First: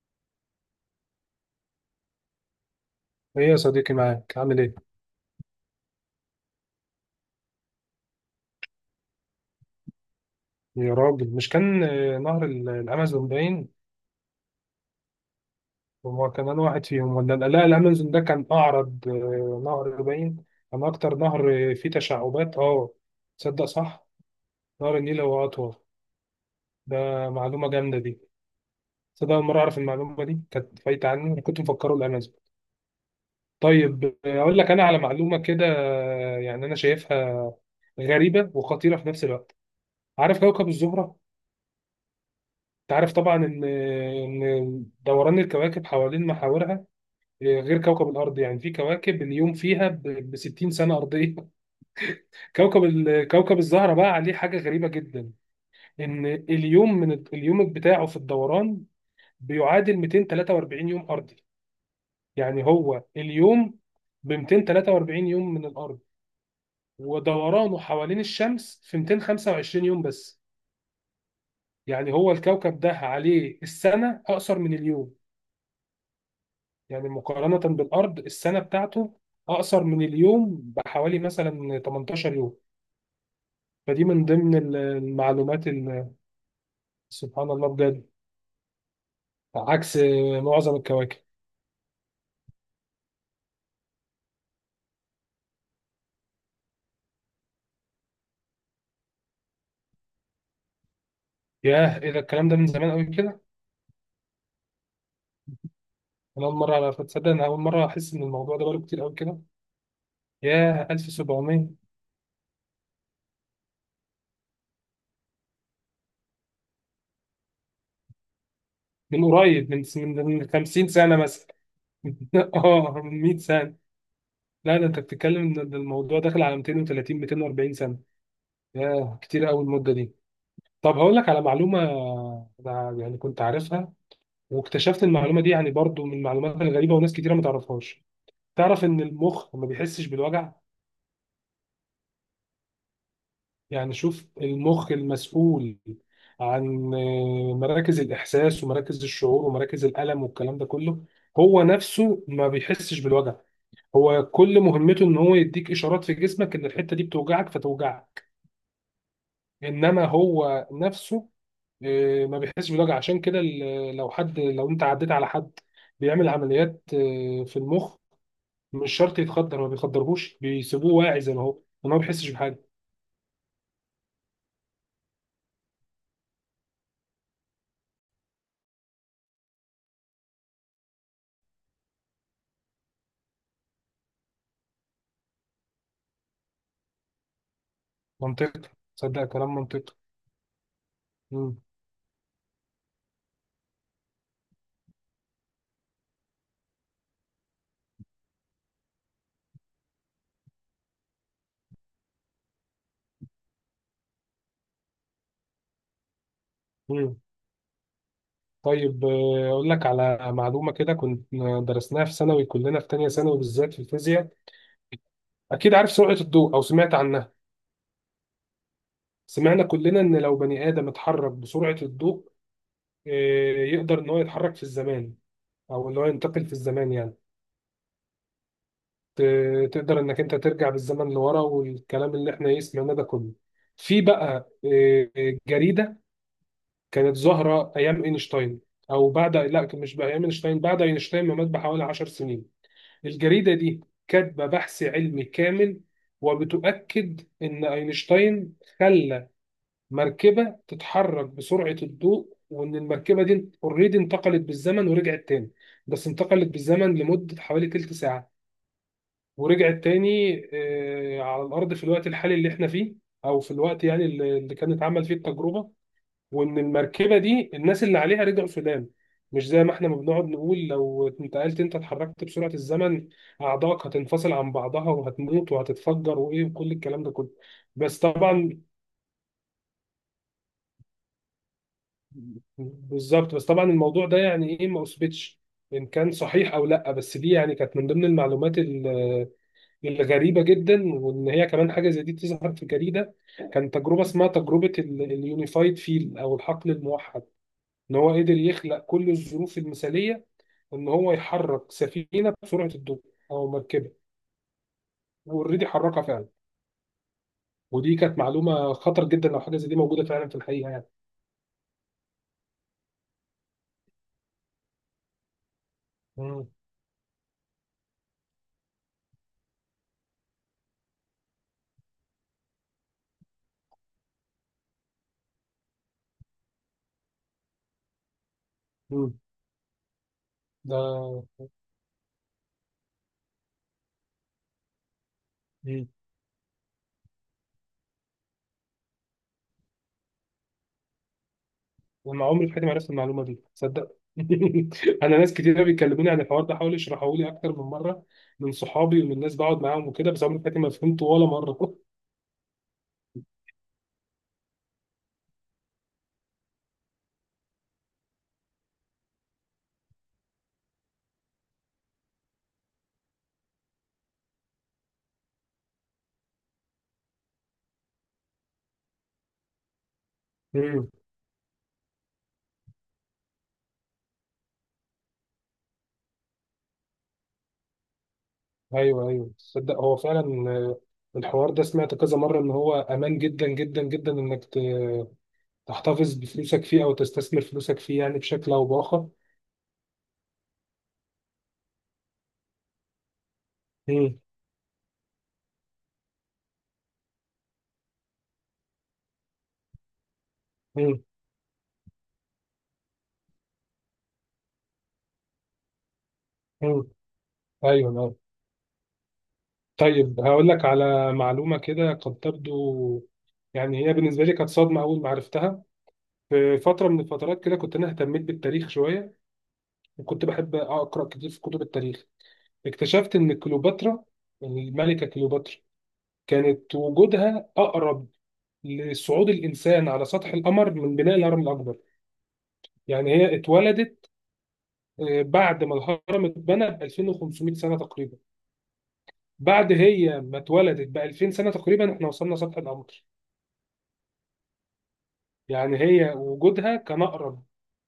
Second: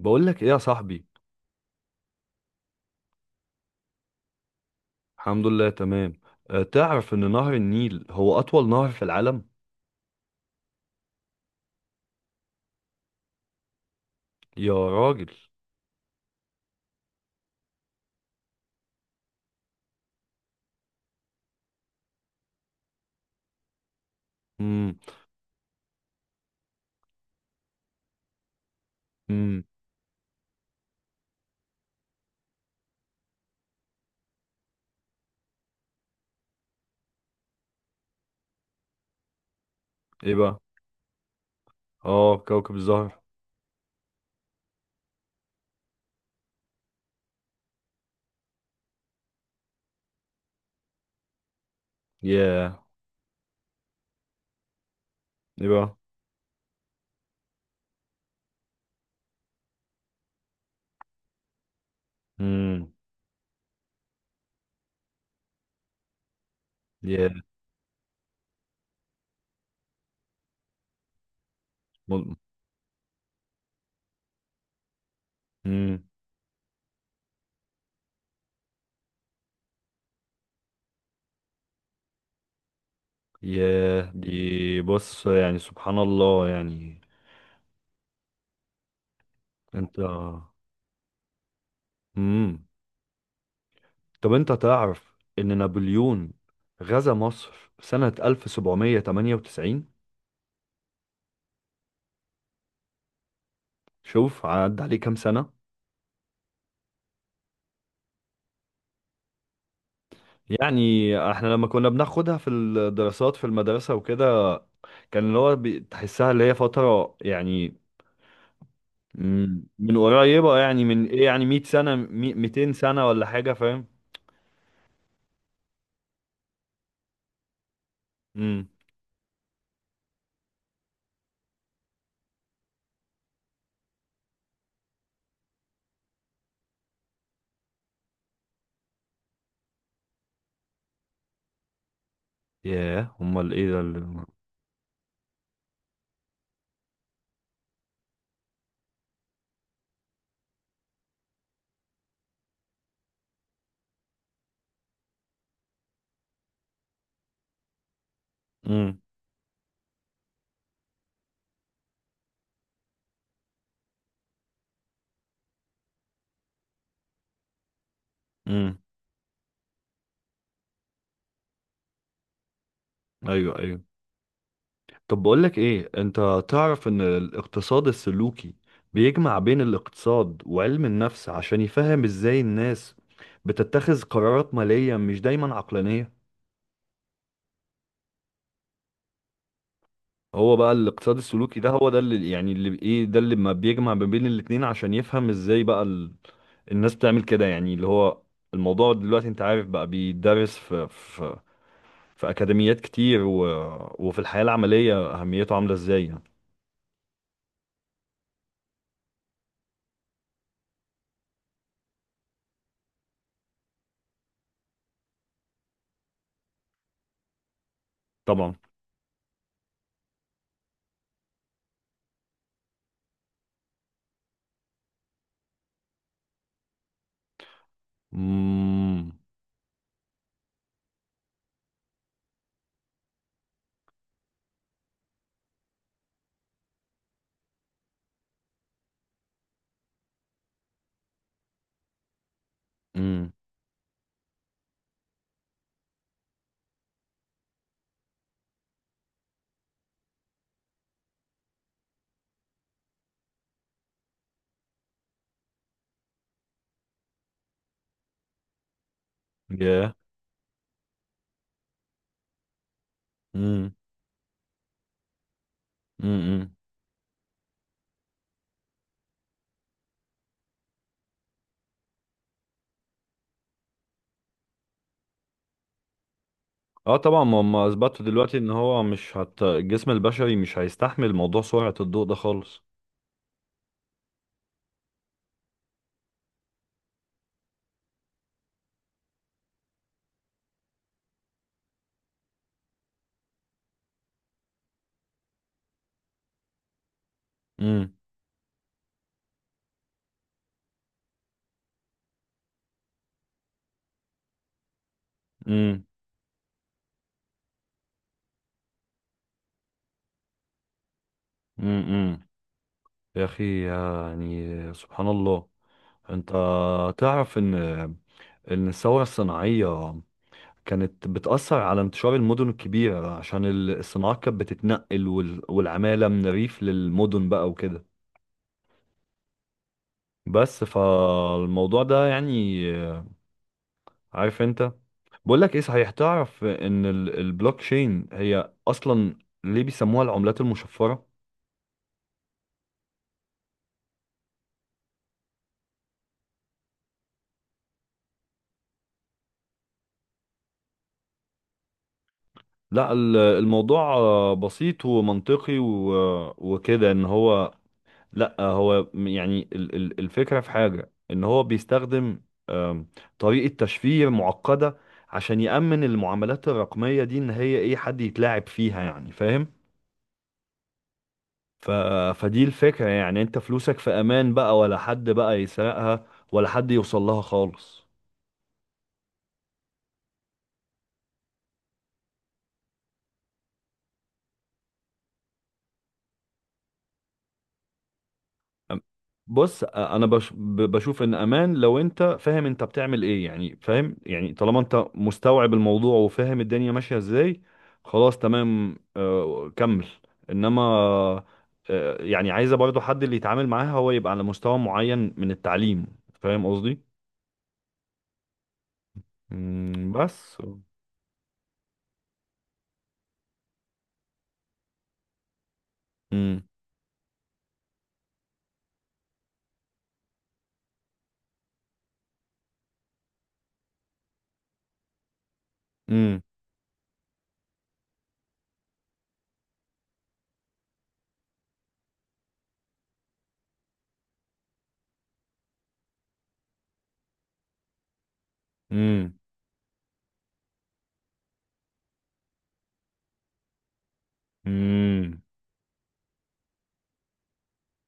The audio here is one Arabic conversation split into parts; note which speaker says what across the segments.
Speaker 1: بقول لك ايه يا صاحبي.
Speaker 2: ايه يا صديقي، معاك؟ عامل ايه؟
Speaker 1: الحمد لله، تمام. تعرف ان نهر النيل هو اطول نهر في العالم؟
Speaker 2: يا راجل، مش كان نهر الامازون باين؟
Speaker 1: يا راجل.
Speaker 2: هو كان انا واحد فيهم ولا؟ لا لا، الامازون ده كان اعرض، نهر باين. كان اكتر نهر فيه تشعبات. اه تصدق؟ صح، نهر
Speaker 1: امم.
Speaker 2: النيل هو اطول. ده معلومه جامده دي. تصدق اول مره
Speaker 1: امم.
Speaker 2: اعرف المعلومه دي، كانت فايته عني. أنا كنت مفكره الامازون. طيب اقول لك انا على معلومه كده، يعني انا شايفها غريبه وخطيره في نفس الوقت.
Speaker 1: ايه
Speaker 2: عارف
Speaker 1: بقى؟
Speaker 2: كوكب الزهره؟
Speaker 1: اه، كوكب
Speaker 2: تعرف
Speaker 1: الزهر.
Speaker 2: طبعا ان دوران الكواكب حوالين محاورها غير كوكب الارض. يعني في كواكب اليوم فيها ب 60 سنه ارضيه.
Speaker 1: ياه.
Speaker 2: كوكب كوكب الزهره بقى عليه حاجه غريبه جدا.
Speaker 1: ايه بقى؟
Speaker 2: ان اليوم، من اليوم بتاعه في الدوران، بيعادل 243 يوم ارضي. يعني
Speaker 1: امم.
Speaker 2: هو اليوم ب 243 يوم من الارض،
Speaker 1: ياه.
Speaker 2: ودورانه حوالين الشمس في 225 يوم بس. يعني هو الكوكب ده عليه السنه اقصر من اليوم.
Speaker 1: امم.
Speaker 2: يعني مقارنة بالأرض، السنة بتاعته أقصر من اليوم بحوالي مثلا 18 يوم. فدي
Speaker 1: ياه،
Speaker 2: من ضمن
Speaker 1: دي بص يعني
Speaker 2: المعلومات
Speaker 1: سبحان
Speaker 2: اللي
Speaker 1: الله يعني.
Speaker 2: سبحان الله بجد،
Speaker 1: انت.
Speaker 2: عكس معظم الكواكب.
Speaker 1: امم. طب انت تعرف ان نابليون غزا مصر سنة 1798؟
Speaker 2: ياه، إيه ده الكلام ده، من زمان قوي كده؟
Speaker 1: شوف عدى عليه كام سنة
Speaker 2: أنا أول مرة أعرف، تصدق؟ أنا أول مرة أحس إن الموضوع ده بقاله كتير قوي كده. ياه
Speaker 1: يعني. احنا لما
Speaker 2: 1700!
Speaker 1: كنا بناخدها في الدراسات في المدرسة وكده، كان اللي هو تحسها اللي هي فترة، يعني.
Speaker 2: من
Speaker 1: مم،
Speaker 2: قريب من
Speaker 1: من
Speaker 2: من من
Speaker 1: قريبة، يعني
Speaker 2: 50
Speaker 1: من
Speaker 2: سنة
Speaker 1: ايه، يعني
Speaker 2: مثلا.
Speaker 1: 100 سنة 200
Speaker 2: اه،
Speaker 1: سنة
Speaker 2: من
Speaker 1: ولا
Speaker 2: 100
Speaker 1: حاجة،
Speaker 2: سنة.
Speaker 1: فاهم؟
Speaker 2: لا، ده أنت بتتكلم إن الموضوع داخل على 230، 240 سنة.
Speaker 1: امم.
Speaker 2: ياه، كتير قوي المدة دي. طب هقول لك على معلومة، أنا يعني كنت عارفها، واكتشفت المعلومة دي، يعني برضو من المعلومات الغريبة وناس كتيرة ما تعرفهاش. تعرف إن المخ ما بيحسش بالوجع؟
Speaker 1: ياه، امال ايه ده
Speaker 2: يعني
Speaker 1: اللي...
Speaker 2: شوف، المخ المسؤول عن مراكز الإحساس ومراكز الشعور ومراكز الألم والكلام ده كله، هو نفسه ما بيحسش بالوجع. هو كل مهمته إن هو يديك إشارات في جسمك إن الحتة دي بتوجعك فتوجعك.
Speaker 1: امم.
Speaker 2: إنما هو نفسه ما بيحسش بالوجع. عشان كده لو حد، لو انت عديت على حد بيعمل عمليات في المخ،
Speaker 1: امم.
Speaker 2: مش شرط يتخدر. ما بيخدرهوش، بيسيبوه واعي زي ما هو، وما هو بيحسش بحاجه.
Speaker 1: ايوه، ايوه. طب بقول لك ايه، انت تعرف ان الاقتصاد السلوكي بيجمع بين الاقتصاد وعلم النفس عشان يفهم ازاي الناس بتتخذ قرارات مالية مش دايما عقلانية؟
Speaker 2: منطقي، صدق، كلام منطقي.
Speaker 1: هو بقى الاقتصاد
Speaker 2: مم.
Speaker 1: السلوكي ده، هو ده اللي يعني، اللي ايه، ده اللي ما بيجمع ما بين الاتنين عشان يفهم ازاي بقى الناس بتعمل كده، يعني اللي هو الموضوع دلوقتي، انت عارف بقى، بيدرس في اكاديميات كتير و... وفي الحياة العملية اهميته عاملة ازاي، يعني.
Speaker 2: مم. طيب اقول لك على معلومه كده، كنت درسناها في ثانوي كلنا، في تانية ثانوي بالذات في الفيزياء. اكيد عارف سرعه الضوء او سمعت عنها.
Speaker 1: طبعا.
Speaker 2: سمعنا كلنا ان لو بني ادم اتحرك بسرعه الضوء، يقدر ان هو يتحرك في الزمان، او اللي هو ينتقل في الزمان يعني.
Speaker 1: امم.
Speaker 2: تقدر انك انت ترجع بالزمن لورا، والكلام اللي احنا ايه سمعناه ده كله. في بقى جريده كانت ظاهره ايام اينشتاين، او بعد، لا مش بقى ايام اينشتاين، بعد اينشتاين ما مات بحوالي 10 سنين،
Speaker 1: امم.
Speaker 2: الجريده دي كاتبه بحث علمي كامل، وبتؤكد ان اينشتاين خلى مركبه تتحرك بسرعه الضوء، وان المركبه دي اوريدي انتقلت بالزمن ورجعت تاني. بس انتقلت بالزمن لمده حوالي تلت ساعه، ورجعت
Speaker 1: ياه.
Speaker 2: تاني على الارض في الوقت الحالي اللي احنا فيه، او في
Speaker 1: امم.
Speaker 2: الوقت يعني اللي كانت اتعمل فيه التجربه.
Speaker 1: امم.
Speaker 2: وان المركبه دي الناس اللي عليها رجعوا السودان. مش زي ما احنا ما بنقعد نقول لو انتقلت انت، اتحركت بسرعه الزمن، اعضائك هتنفصل عن بعضها وهتموت وهتتفجر وايه، وكل
Speaker 1: اه
Speaker 2: الكلام ده
Speaker 1: طبعا،
Speaker 2: كله.
Speaker 1: ما هم
Speaker 2: بس
Speaker 1: اثبتوا دلوقتي ان
Speaker 2: طبعا،
Speaker 1: هو مش هت... الجسم البشري مش هيستحمل موضوع سرعة الضوء ده خالص.
Speaker 2: بالظبط، بس طبعا الموضوع ده يعني ايه، ما اثبتش ان كان صحيح او لا، بس دي يعني كانت من ضمن المعلومات غريبة جدا. وإن هي كمان حاجة زي دي تظهر في جريدة. كان تجربة اسمها تجربة اليونيفايد فيل، أو الحقل الموحد.
Speaker 1: امم.
Speaker 2: إن هو قدر يخلق كل الظروف المثالية، إن هو يحرك سفينة بسرعة الضوء، أو مركبة، وأوريدي حركها فعلا. ودي كانت معلومة خطر جدا لو حاجة زي دي موجودة فعلا في الحقيقة يعني.
Speaker 1: امم. يا أخي، يعني سبحان الله. أنت
Speaker 2: مم.
Speaker 1: تعرف إن الثورة الصناعية كانت بتأثر على انتشار المدن الكبيرة عشان الصناعات كانت بتتنقل، والعمالة من الريف للمدن بقى وكده.
Speaker 2: مم.
Speaker 1: بس
Speaker 2: ده.
Speaker 1: فالموضوع ده، يعني. عارف أنت. بقول لك إيه،
Speaker 2: مم.
Speaker 1: صحيح تعرف إن البلوك تشين هي أصلا ليه بيسموها العملات المشفرة؟
Speaker 2: انا عمري في حياتي ما عرفت المعلومه دي، تصدق؟ انا ناس كتير بيكلموني عن الحوار ده، حاولوا يشرحوا لي اكتر من مره، من صحابي ومن ناس بقعد معاهم وكده، بس عمري في حياتي ما فهمته ولا مره.
Speaker 1: لا، الموضوع بسيط ومنطقي وكده. إن هو لا، هو يعني الفكرة في حاجة ان هو بيستخدم آم، طريقة تشفير معقدة، عشان يأمن المعاملات الرقمية دي ان هي ايه حد يتلاعب فيها، يعني فاهم؟
Speaker 2: امم.
Speaker 1: ف... فدي الفكرة، يعني انت فلوسك في امان بقى، ولا حد بقى يسرقها ولا حد يوصل لها خالص.
Speaker 2: ايوه، ايوه، تصدق هو فعلا الحوار ده سمعت كذا مره ان هو امان جدا جدا جدا، انك تحتفظ بفلوسك فيه او تستثمر فلوسك فيه يعني بشكل او باخر.
Speaker 1: بص، انا بشوف ان امان لو انت فاهم انت بتعمل ايه، يعني فاهم؟
Speaker 2: امم.
Speaker 1: يعني طالما انت مستوعب الموضوع وفاهم الدنيا ماشية ازاي، خلاص تمام. كمل.
Speaker 2: امم.
Speaker 1: انما يعني عايزة برضو حد اللي يتعامل معاها هو يبقى على مستوى معين من التعليم، فاهم
Speaker 2: امم.
Speaker 1: قصدي؟
Speaker 2: ايوه، أيوة.
Speaker 1: مم،
Speaker 2: طيب
Speaker 1: بس.
Speaker 2: هقول لك على معلومه كده، قد تبدو، يعني هي بالنسبه لي كانت صدمه اول ما عرفتها.
Speaker 1: مم.
Speaker 2: في فترة من الفترات كده كنت أنا اهتميت بالتاريخ شوية، وكنت بحب أقرأ كتير في كتب التاريخ. اكتشفت إن كليوباترا، يعني الملكة كليوباترا،
Speaker 1: مم.
Speaker 2: كانت وجودها أقرب لصعود الإنسان على سطح القمر من بناء الهرم الأكبر. يعني هي اتولدت بعد ما الهرم اتبنى ب 2500 سنة تقريبا.
Speaker 1: مم.
Speaker 2: بعد هي ما اتولدت ب 2000 سنة تقريبا احنا وصلنا سطح القمر.
Speaker 1: مم.
Speaker 2: يعني هي وجودها كان أقرب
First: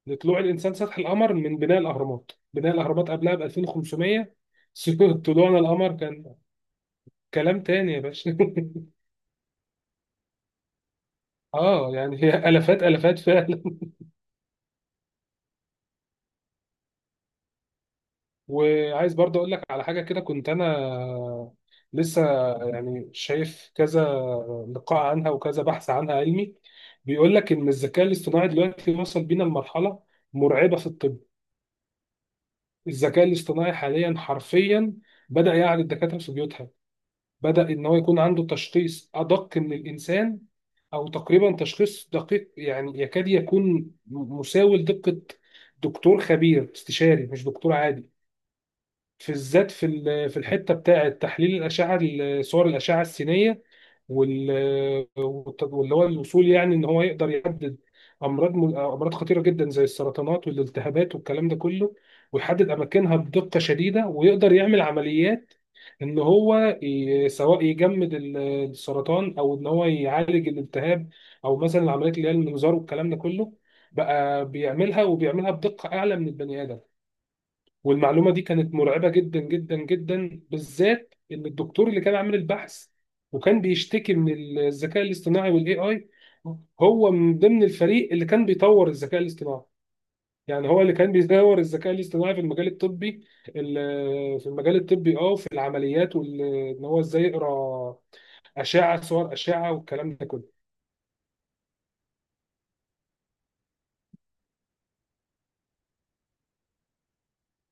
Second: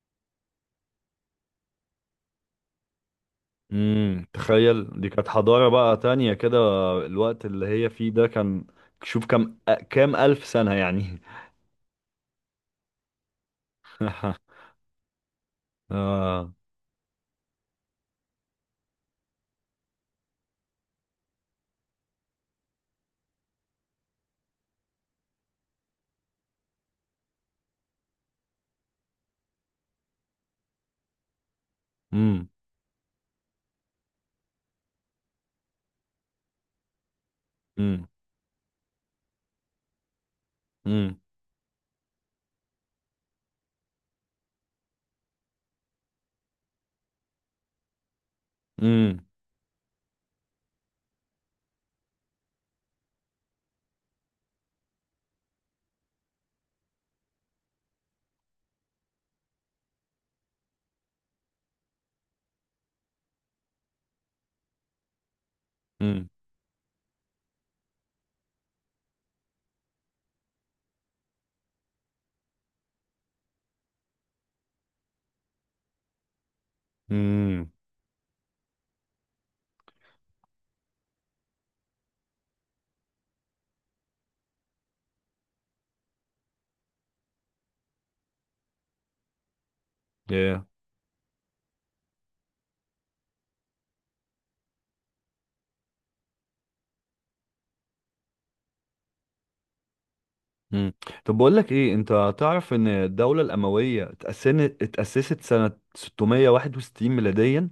Speaker 2: لطلوع الانسان سطح القمر من بناء الاهرامات، بناء الاهرامات قبلها ب
Speaker 1: امم،
Speaker 2: 2500.
Speaker 1: تخيل، دي كانت
Speaker 2: طلوعنا
Speaker 1: حضارة بقى
Speaker 2: القمر
Speaker 1: تانية
Speaker 2: كان
Speaker 1: كده. الوقت
Speaker 2: كلام
Speaker 1: اللي هي
Speaker 2: تاني يا
Speaker 1: فيه ده
Speaker 2: باشا.
Speaker 1: كان شوف كام ألف سنة يعني.
Speaker 2: اه يعني هي الافات، الافات فعلا.
Speaker 1: آه.
Speaker 2: وعايز برضه اقول لك على حاجه كده، كنت انا لسه يعني شايف كذا لقاء عنها وكذا بحث عنها علمي، بيقول لك ان الذكاء الاصطناعي دلوقتي وصل بينا لمرحله مرعبه في الطب.
Speaker 1: امم.
Speaker 2: الذكاء الاصطناعي حاليا حرفيا بدأ يعرض الدكاتره في بيوتها، بدأ إن هو
Speaker 1: امم.
Speaker 2: يكون عنده تشخيص أدق من الإنسان، أو
Speaker 1: امم.
Speaker 2: تقريبا تشخيص دقيق يعني يكاد يكون مساوي لدقة دكتور خبير استشاري، مش دكتور عادي.
Speaker 1: امم.
Speaker 2: في الذات في في الحتة بتاعة تحليل الأشعة، صور الأشعة السينية، وال واللي هو الوصول يعني إن هو يقدر يحدد أمراض، أمراض خطيرة جدا زي السرطانات والالتهابات والكلام ده كله، ويحدد أماكنها بدقة شديدة، ويقدر يعمل عمليات. ان
Speaker 1: امم.
Speaker 2: هو سواء يجمد السرطان، او ان هو يعالج الالتهاب، او مثلا العمليات اللي هي المنظار والكلام ده كله، بقى بيعملها، وبيعملها بدقة اعلى من البني ادم.
Speaker 1: امم.
Speaker 2: والمعلومة دي كانت مرعبة جدا جدا جدا، بالذات ان الدكتور اللي كان عامل البحث وكان بيشتكي من الذكاء الاصطناعي والاي اي، هو من ضمن الفريق اللي كان بيطور الذكاء الاصطناعي.
Speaker 1: yeah.
Speaker 2: يعني هو اللي كان بيدور الذكاء الاصطناعي في المجال الطبي، في المجال الطبي وفي العمليات، وان هو ازاي يقرا اشعه، صور اشعه، والكلام ده كله.
Speaker 1: امم. طب بقول لك ايه، انت تعرف ان الدولة الأموية اتأسست سنة 661 ميلاديا،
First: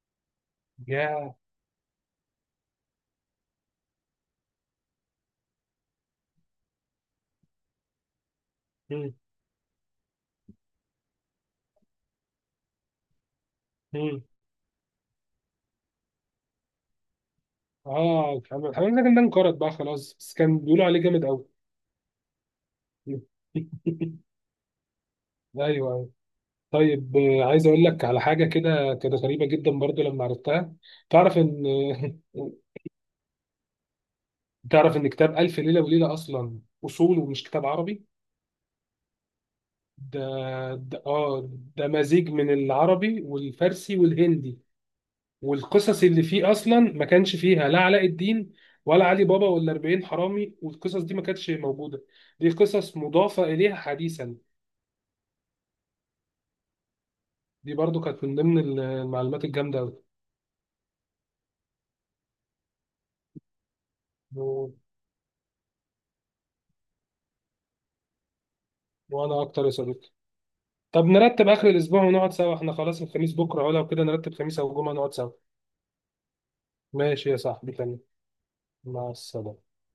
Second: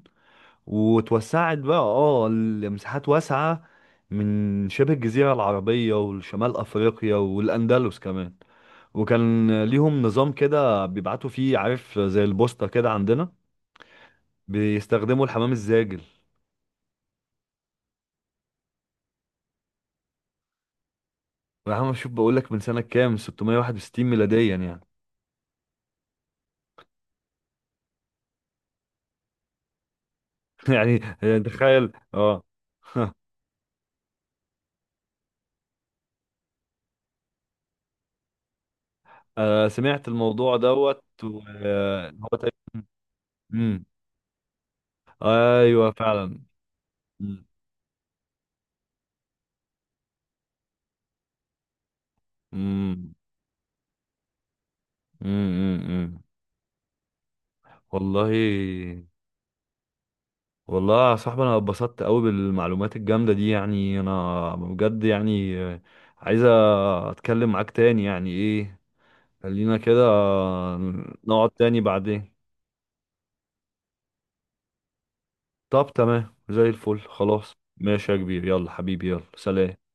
Speaker 2: يا
Speaker 1: وتوسعت بقى لمساحات واسعة من شبه الجزيرة العربية والشمال أفريقيا والأندلس كمان؟
Speaker 2: مم.
Speaker 1: وكان ليهم نظام كده بيبعتوا فيه، عارف، زي البوسطة كده عندنا.
Speaker 2: مم.
Speaker 1: بيستخدموا الحمام الزاجل.
Speaker 2: اه، الحمد لله ده انقرض بقى خلاص، بس كان بيقولوا عليه جامد قوي.
Speaker 1: يا عم شوف، بقول لك من سنة كام؟ 661 ميلاديا، يعني.
Speaker 2: ايوه، أيوة. طيب عايز اقول لك على حاجه كده، كده غريبه جدا برضو لما عرفتها.
Speaker 1: يعني
Speaker 2: تعرف ان...
Speaker 1: تخيل، اه.
Speaker 2: تعرف ان كتاب الف ليله وليله اصلا، اصوله مش كتاب عربي.
Speaker 1: سمعت
Speaker 2: ده
Speaker 1: الموضوع
Speaker 2: ده
Speaker 1: دوت
Speaker 2: اه ده مزيج
Speaker 1: هو
Speaker 2: من
Speaker 1: تقريبا.
Speaker 2: العربي
Speaker 1: امم.
Speaker 2: والفارسي والهندي.
Speaker 1: ايوه
Speaker 2: والقصص اللي
Speaker 1: فعلا.
Speaker 2: فيه اصلا ما كانش
Speaker 1: امم.
Speaker 2: فيها لا علاء الدين ولا علي بابا ولا 40 حرامي، والقصص دي ما كانتش موجوده، دي قصص
Speaker 1: امم.
Speaker 2: مضافه اليها حديثا.
Speaker 1: امم.
Speaker 2: دي برضو كانت من ضمن
Speaker 1: والله.
Speaker 2: المعلومات الجامده قوي.
Speaker 1: والله يا صاحبي، انا اتبسطت قوي بالمعلومات الجامده دي، يعني انا
Speaker 2: و...
Speaker 1: بجد يعني. عايز اتكلم معاك تاني، يعني ايه.
Speaker 2: وانا اكتر يا
Speaker 1: خلينا كده،
Speaker 2: صديقي. طب نرتب
Speaker 1: نقعد
Speaker 2: اخر
Speaker 1: تاني
Speaker 2: الاسبوع
Speaker 1: بعدين.
Speaker 2: ونقعد سوا احنا، خلاص، الخميس بكره ولا كده؟ نرتب خميس او جمعه نقعد سوا.
Speaker 1: طب تمام، زي الفل.
Speaker 2: ماشي يا
Speaker 1: خلاص،
Speaker 2: صاحبي، تمام.
Speaker 1: ماشي يا كبير. يلا حبيبي،
Speaker 2: مع
Speaker 1: يلا،
Speaker 2: السلامه.
Speaker 1: سلام.